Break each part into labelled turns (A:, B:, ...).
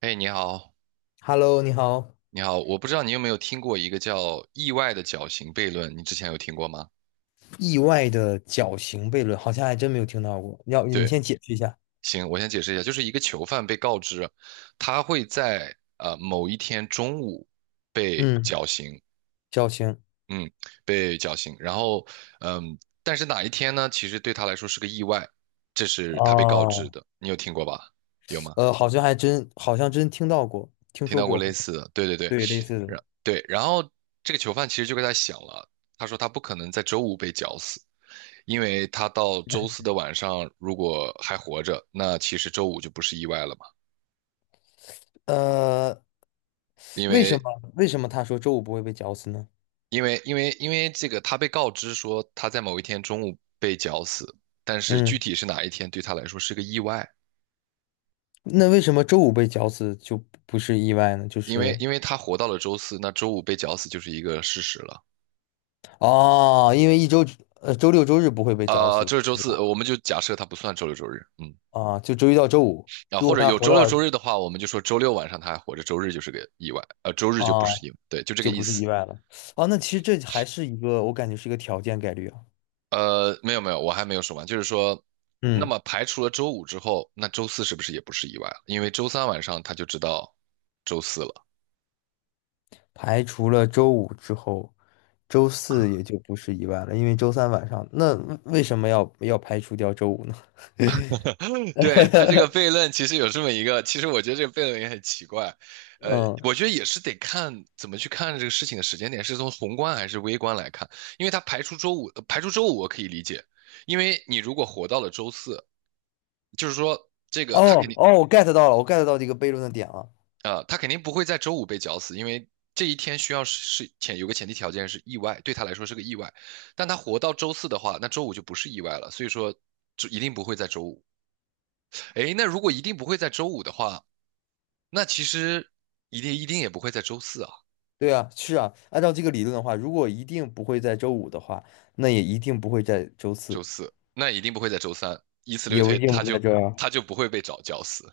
A: 哎，你好，
B: Hello，你好。
A: 你好，我不知道你有没有听过一个叫意外的绞刑悖论，你之前有听过吗？
B: 意外的绞刑悖论，好像还真没有听到过。要你
A: 对，
B: 先解释一下。
A: 行，我先解释一下，就是一个囚犯被告知，他会在某一天中午被
B: 嗯，
A: 绞刑，
B: 绞刑。
A: 嗯，被绞刑，然后嗯，但是哪一天呢？其实对他来说是个意外，这是他被告知
B: 哦，
A: 的，你有听过吧？有吗？
B: 好像还真，好像真听到过，听
A: 听
B: 说
A: 到过类
B: 过。
A: 似的？对对对，
B: 对，类似的。
A: 对，然后这个囚犯其实就跟他想了，他说他不可能在周五被绞死。因为他到周四的晚上如果还活着，那其实周五就不是意外了嘛。
B: 呃，
A: 因
B: 为什
A: 为
B: 么为什么他说周五不会被绞死呢？
A: 因为这个，他被告知说他在某一天中午被绞死，但是具
B: 嗯，
A: 体是哪一天对他来说是个意外，
B: 那为什么周五被绞死就不是意外呢？就
A: 因为
B: 是
A: 因为他活到了周四，那周五被绞死就是一个事实了。
B: 哦，因为一周周六周日不会被绞
A: 啊，
B: 死，
A: 这是周
B: 对吧？
A: 四，我们就假设他不算周六周日，
B: 啊，就周一到周五，
A: 啊，
B: 如
A: 或
B: 果
A: 者
B: 他
A: 有
B: 活
A: 周六
B: 到
A: 周
B: 了
A: 日的话，我们就说周六晚上他还活着，周日就是个意外，周日就不
B: 啊。
A: 是意外，对，就这个
B: 就
A: 意
B: 不是
A: 思。
B: 意外了。哦，那其实这还是一个，我感觉是一个条件概率啊。
A: 没有没有，我还没有说完，就是说，那
B: 嗯，
A: 么排除了周五之后，那周四是不是也不是意外了？因为周三晚上他就知道周四了。
B: 排除了周五之后，周四也就不是意外了，因为周三晚上，那为什么要排除掉周五呢？
A: 对，他这个 悖论其实有这么一个，其实我觉得这个悖论也很奇怪，
B: 嗯，
A: 我觉得也是得看怎么去看这个事情的时间点，是从宏观还是微观来看，因为他排除周五，排除周五我可以理解，因为你如果活到了周四，就是说这个他
B: 哦
A: 肯定。
B: 哦，我 get 到了，我 get 到这个悖论的点了。
A: 他肯定不会在周五被绞死，因为这一天需要是前有个前提条件是意外，对他来说是个意外。但他活到周四的话，那周五就不是意外了，所以说就一定不会在周五。诶，那如果一定不会在周五的话，那其实一定也不会在周四啊，
B: 对啊，是啊，按照这个理论的话，如果一定不会在周五的话，那也一定不会在周四，
A: 周四那一定不会在周三，以此类
B: 也不
A: 推，
B: 一定不
A: 他
B: 会在
A: 就
B: 周
A: 他
B: 二。
A: 就不会被找绞死，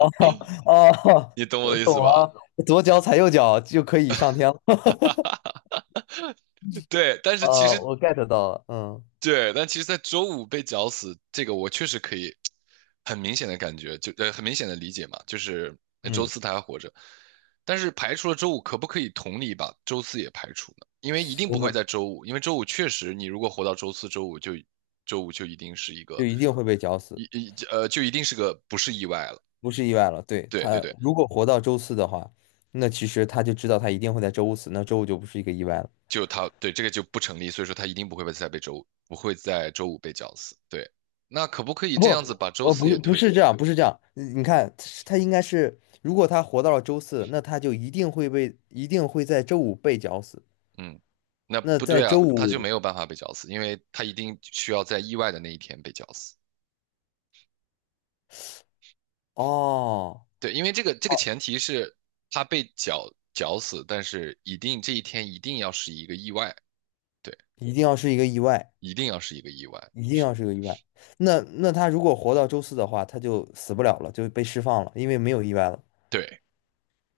B: 哦，
A: 你懂我的意
B: 懂
A: 思吧？
B: 了，左脚踩右脚就可以上天了。
A: 对，但是其实
B: 我 get 到了，嗯
A: 对，但其实，在周五被绞死，这个我确实可以很明显的感觉，就很明显的理解嘛，就是周
B: 嗯，
A: 四他还活着，但是排除了周五，可不可以同理把周四也排除呢？因为一定
B: 我
A: 不会
B: 们
A: 在周五，因为周五确实，你如果活到周四、周五就一定是一个
B: 就一定会被绞
A: 一
B: 死，
A: 一呃就一定是个不是意外了。
B: 不是意外了。对，
A: 对对
B: 他
A: 对，
B: 如果活到周四的话，那其实他就知道他一定会在周五死，那周五就不是一个意外了。
A: 就他对这个就不成立，所以说他一定不会再被周五不会在周五被绞死。对，那可不可以
B: 不，
A: 这样子把周四
B: 不是，
A: 也
B: 不
A: 推？
B: 是这样，不是这样。你看，他应该是，如果他活到了周四，那他就一定会被，一定会在周五被绞死。
A: 嗯，那
B: 那
A: 不
B: 在
A: 对啊，
B: 周
A: 他就没
B: 五，
A: 有办法被绞死，因为他一定需要在意外的那一天被绞死。
B: 哦，
A: 对，因为这个前提是他被绞死，但是一定这一天一定要是一个意外，对，
B: 一定要是一个意外，
A: 一定要是一个意外，
B: 一定要
A: 是，
B: 是个意外。那那他如果活到周四的话，他就死不了了，就被释放了，因为没有意外了。
A: 对，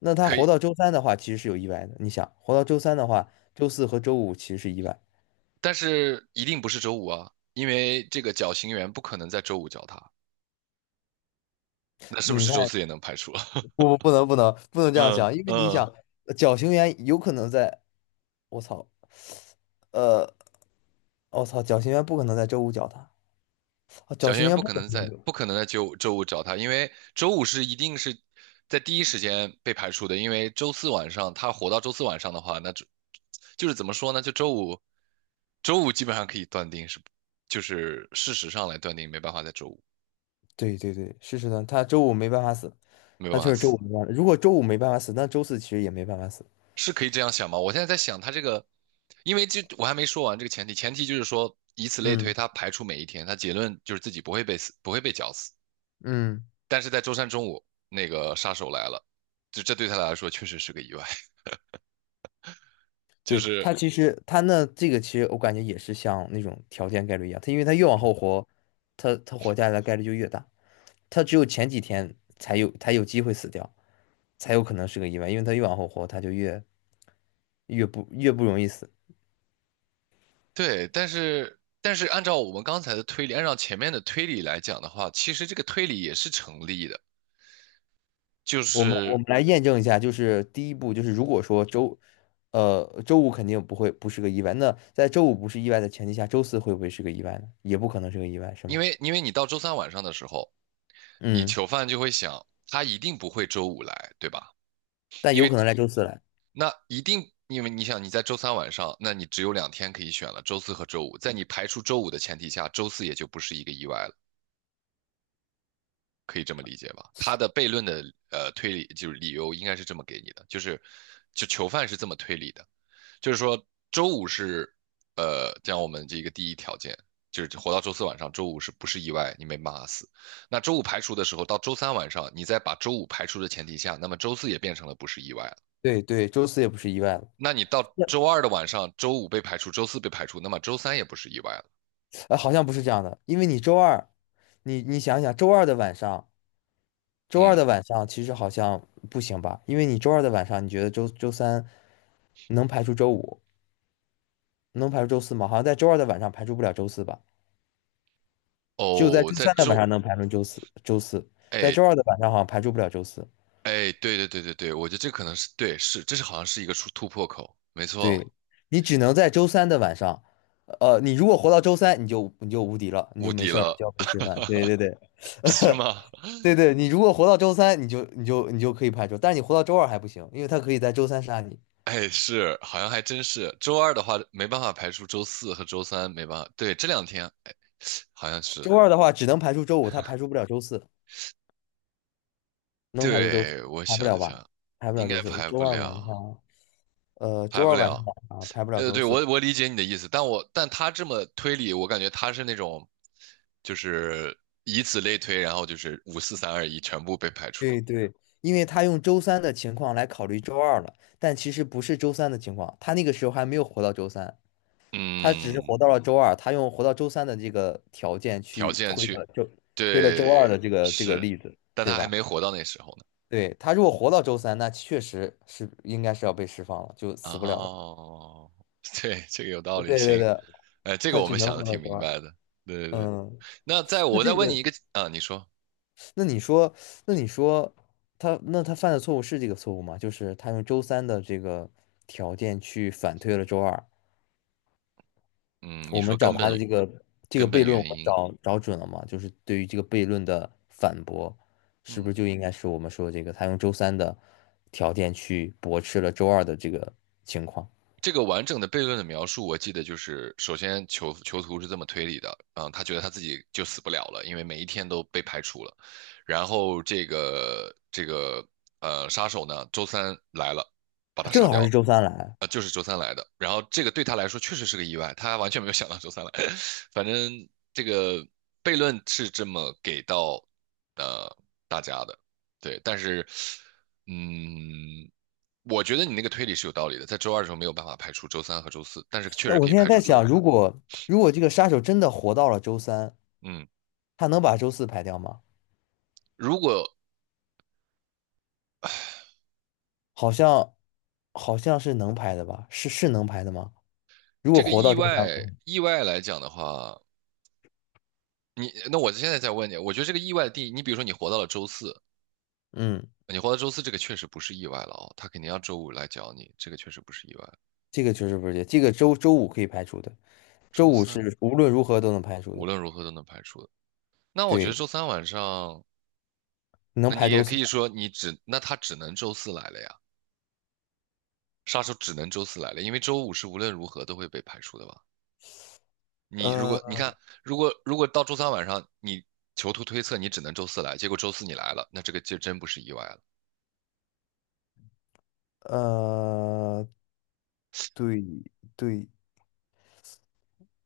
B: 那他
A: 可
B: 活
A: 以，
B: 到周三的话，其实是有意外的。你想，活到周三的话，周四和周五其实是意外。
A: 但是一定不是周五啊，因为这个绞刑员不可能在周五绞他，那是不
B: 你
A: 是周
B: 看，
A: 四也能排除？
B: 不不 能这样
A: 嗯
B: 想，因为你想，
A: 嗯，
B: 绞刑员有可能在，我操，呃，我操，绞刑员不可能在周五绞他，啊绞
A: 小学
B: 刑
A: 员
B: 员
A: 不
B: 不
A: 可
B: 可
A: 能
B: 能
A: 在
B: 在周五，
A: 不可能在周五找他，因为周五是一定是在第一时间被排除的，因为周四晚上他活到周四晚上的话，那就是怎么说呢？就周五，周五基本上可以断定是，就是事实上来断定没办法在周五
B: 对对对，是是的，他周五没办法死，
A: 没有
B: 他
A: 办
B: 就
A: 法
B: 是周
A: 死，
B: 五没办法。如果周五没办法死，那周四其实也没办法死。
A: 是可以这样想吗？我现在在想他这个，因为这我还没说完这个前提，前提就是说以此类推，
B: 嗯
A: 他排除每一天，他结论就是自己不会被死，不会被绞死。
B: 嗯。
A: 但是在周三中午，那个杀手来了，就这对他来说确实是个意外。就
B: 对，他
A: 是
B: 其实他那这个其实我感觉也是像那种条件概率一样，他因为他越往后活，他活下来的概率就越大，他只有前几天才有机会死掉，才有可能是个意外，因为他越往后活，他就越越不越不容易死。
A: 对，但是按照我们刚才的推理，按照前面的推理来讲的话，其实这个推理也是成立的，就
B: 我们我
A: 是
B: 们来验证一下，就是第一步就是如果说周周五肯定不是个意外，那在周五不是意外的前提下，周四会不会是个意外呢？也不可能是个意外，是
A: 因
B: 吗？
A: 为因为你到周三晚上的时候，你
B: 嗯，
A: 囚犯就会想，他一定不会周五来，对吧？
B: 但
A: 因
B: 有
A: 为
B: 可能来周四来。
A: 那一定，因为你想你在周三晚上，那你只有两天可以选了，周四和周五。在你排除周五的前提下，周四也就不是一个意外了。可以这么理解吧？他的悖论的推理就是理由应该是这么给你的，就囚犯是这么推理的，就是说周五是讲我们这个第一条件，就是活到周四晚上，周五是不是意外你没骂死？那周五排除的时候，到周三晚上，你再把周五排除的前提下，那么周四也变成了不是意外了。
B: 对对，周四也不是意外了。
A: 那你到周二的晚上，周五被排除，周四被排除，那么周三也不是意外了。
B: 呃，好像不是这样的，因为你周二，你你想想，周二的晚上，周二
A: 嗯，
B: 的晚上其实好像不行吧？因为你周二的晚上，你觉得周三能排除周五，能排除周四吗？好像在周二的晚上排除不了周四吧？只有在
A: 哦，
B: 周三的晚上能排除周四，周四，在
A: 哎，
B: 周二的晚上好像排除不了周四。
A: 哎，对对对对对，我觉得这可能是对，这是好像是一个突破口，没错，
B: 对，你只能在周三的晚上，你如果活到周三，你就无敌了，你
A: 无
B: 就没
A: 敌
B: 事儿了，就
A: 了，
B: 要被吃饭。对对对，
A: 是吗？
B: 对对，你如果活到周三，你就可以排除，但是你活到周二还不行，因为他可以在周三杀你。
A: 哎，是，好像还真是。周二的话没办法排除周四和周三，没办法。对，这两天，哎，好像是。
B: 周二的话只能排除周五，他排除不了周四，能排除周四，
A: 对，我
B: 排不
A: 想
B: 了
A: 一
B: 吧？
A: 下，
B: 排不了
A: 应该
B: 周四，
A: 排
B: 周
A: 不
B: 二晚
A: 了，
B: 上，周
A: 排不
B: 二晚上
A: 了。
B: 啊，排不了周
A: 对，我
B: 四。
A: 我理解你的意思，但他这么推理，我感觉他是那种，就是以此类推，然后就是五四三二一全部被排除了。
B: 对对，因为他用周三的情况来考虑周二了，但其实不是周三的情况，他那个时候还没有活到周三，他只是
A: 嗯，
B: 活到了周二，他用活到周三的这个条件
A: 条
B: 去
A: 件
B: 推
A: 去。
B: 的就推了周二
A: 对，
B: 的这个
A: 是，
B: 例子，
A: 但
B: 对
A: 他还
B: 吧？
A: 没活到那时候呢。
B: 对，他如果活到周三，那确实是应该是要被释放了，就死不了了。
A: 哦，对，这个有道
B: 对
A: 理，
B: 对
A: 行，
B: 对
A: 哎，这个
B: 他
A: 我
B: 只
A: 们
B: 能
A: 想的
B: 活到
A: 挺
B: 周
A: 明
B: 二。
A: 白的。对对对，
B: 嗯，
A: 那再
B: 那
A: 我再
B: 这
A: 问你
B: 个，
A: 一个啊，你说，
B: 那你说，那你说他，那他犯的错误是这个错误吗？就是他用周三的这个条件去反推了周二。
A: 嗯，你
B: 我
A: 说
B: 们找
A: 根
B: 他的
A: 本
B: 这个
A: 根
B: 悖
A: 本
B: 论，我
A: 原
B: 们
A: 因，
B: 找准了吗？就是对于这个悖论的反驳，是不
A: 嗯，
B: 是就应该是我们说这个他用周三的条件去驳斥了周二的这个情况？
A: 这个完整的悖论的描述，我记得就是，首先囚徒是这么推理的，嗯，他觉得他自己就死不了了，因为每一天都被排除了。然后这个杀手呢，周三来了，把他杀
B: 正
A: 掉
B: 好是
A: 了
B: 周三来。
A: 啊，就是周三来的。然后这个对他来说确实是个意外，他完全没有想到周三来。反正这个悖论是这么给到呃大家的，对。但是，嗯，我觉得你那个推理是有道理的，在周二的时候没有办法排除周三和周四，但是确
B: 哎，
A: 实可
B: 我
A: 以
B: 现在
A: 排除
B: 在
A: 周
B: 想，
A: 五。嗯
B: 如果这个杀手真的活到了周三，
A: 嗯，
B: 他能把周四排掉吗？
A: 如果
B: 好像好像是能排的吧？是是能排的吗？如果
A: 这个
B: 活
A: 意
B: 到周三晚
A: 外
B: 上
A: 意外来讲的话，那我现在再问你，我觉得这个意外的定义，你比如说
B: 嗯，
A: 你活到周四，这个确实不是意外了哦，他肯定要周五来找你，这个确实不是意外。
B: 这个确实不是，这个周五可以排除的，周
A: 周
B: 五
A: 三
B: 是无论如何都能排除
A: 无
B: 的。
A: 论如何都能排除的。那我觉得
B: 对，
A: 周三晚上，
B: 能
A: 那你
B: 排
A: 也
B: 周
A: 可
B: 四
A: 以说那他只能周四来了呀，杀手只能周四来了，因为周五是无论如何都会被排除的吧？你如果你
B: 呃
A: 看，如果到周三晚上你囚徒推测你只能周四来，结果周四你来了，那这个就真不是意外了。
B: 呃，对对，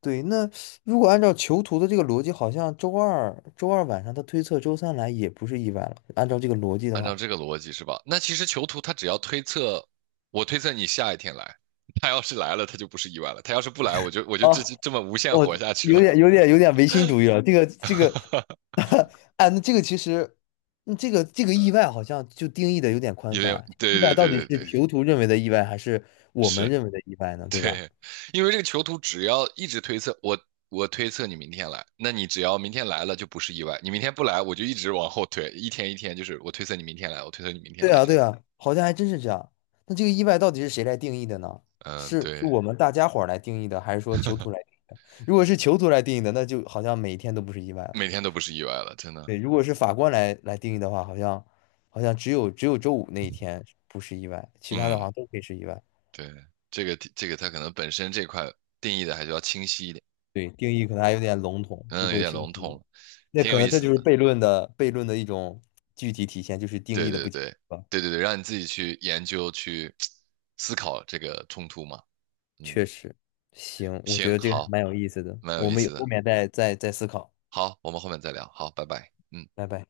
B: 对，那如果按照囚徒的这个逻辑，好像周二晚上他推测周三来也不是意外了。按照这个逻辑的
A: 按照
B: 话，
A: 这个逻辑是吧？那其实囚徒他只要推测，我推测你下一天来，他要是来了，他就不是意外了；他要是不来，我就这
B: 啊，
A: 这么无限
B: 我
A: 活下去
B: 有点
A: 了。
B: 有点有点唯心主义了。这个这个，哎，那这个其实，嗯这个这个意外好像就定义的有点宽
A: 因为
B: 泛。意
A: 对
B: 外
A: 对
B: 到
A: 对
B: 底
A: 对
B: 是
A: 对，
B: 囚徒认为的意外，还是我们
A: 是，
B: 认为的意外呢？对吧？
A: 对，因为这个囚徒只要一直推测，我推测你明天来，那你只要明天来了就不是意外，你明天不来，我就一直往后推，一天一天就是我推测你明天来，我推测你明天
B: 对
A: 来
B: 啊，
A: 这
B: 对
A: 样。
B: 啊，好像还真是这样。那这个意外到底是谁来定义的呢？
A: 嗯，
B: 是
A: 对，
B: 我们大家伙儿来定义的，还是说囚徒来？如果是囚徒来定义的，那就好像每一天都不是意外了。
A: 每天都不是意外了，真的。
B: 对，如果是法官来定义的话，好像只有周五那一天不是意外，其他的好
A: 嗯。
B: 像都可以是意外。
A: 对，这个它可能本身这块定义的还是要清晰一点，
B: 对，定义可能还有点笼统，不
A: 嗯，有
B: 够
A: 点
B: 清
A: 笼统
B: 晰。
A: 了，
B: 那
A: 挺
B: 可
A: 有
B: 能
A: 意
B: 这
A: 思
B: 就是
A: 的。
B: 悖论的一种具体体现，就是定
A: 对
B: 义的不
A: 对
B: 清晰
A: 对
B: 吧。
A: 对对对，让你自己去研究去思考这个冲突嘛。嗯，
B: 确实，行，我觉
A: 行，
B: 得这个还
A: 好，
B: 蛮有意思的，
A: 蛮有
B: 我
A: 意
B: 们有
A: 思
B: 后
A: 的。
B: 面再再思考。
A: 好，我们后面再聊。好，拜拜。嗯。
B: 拜拜。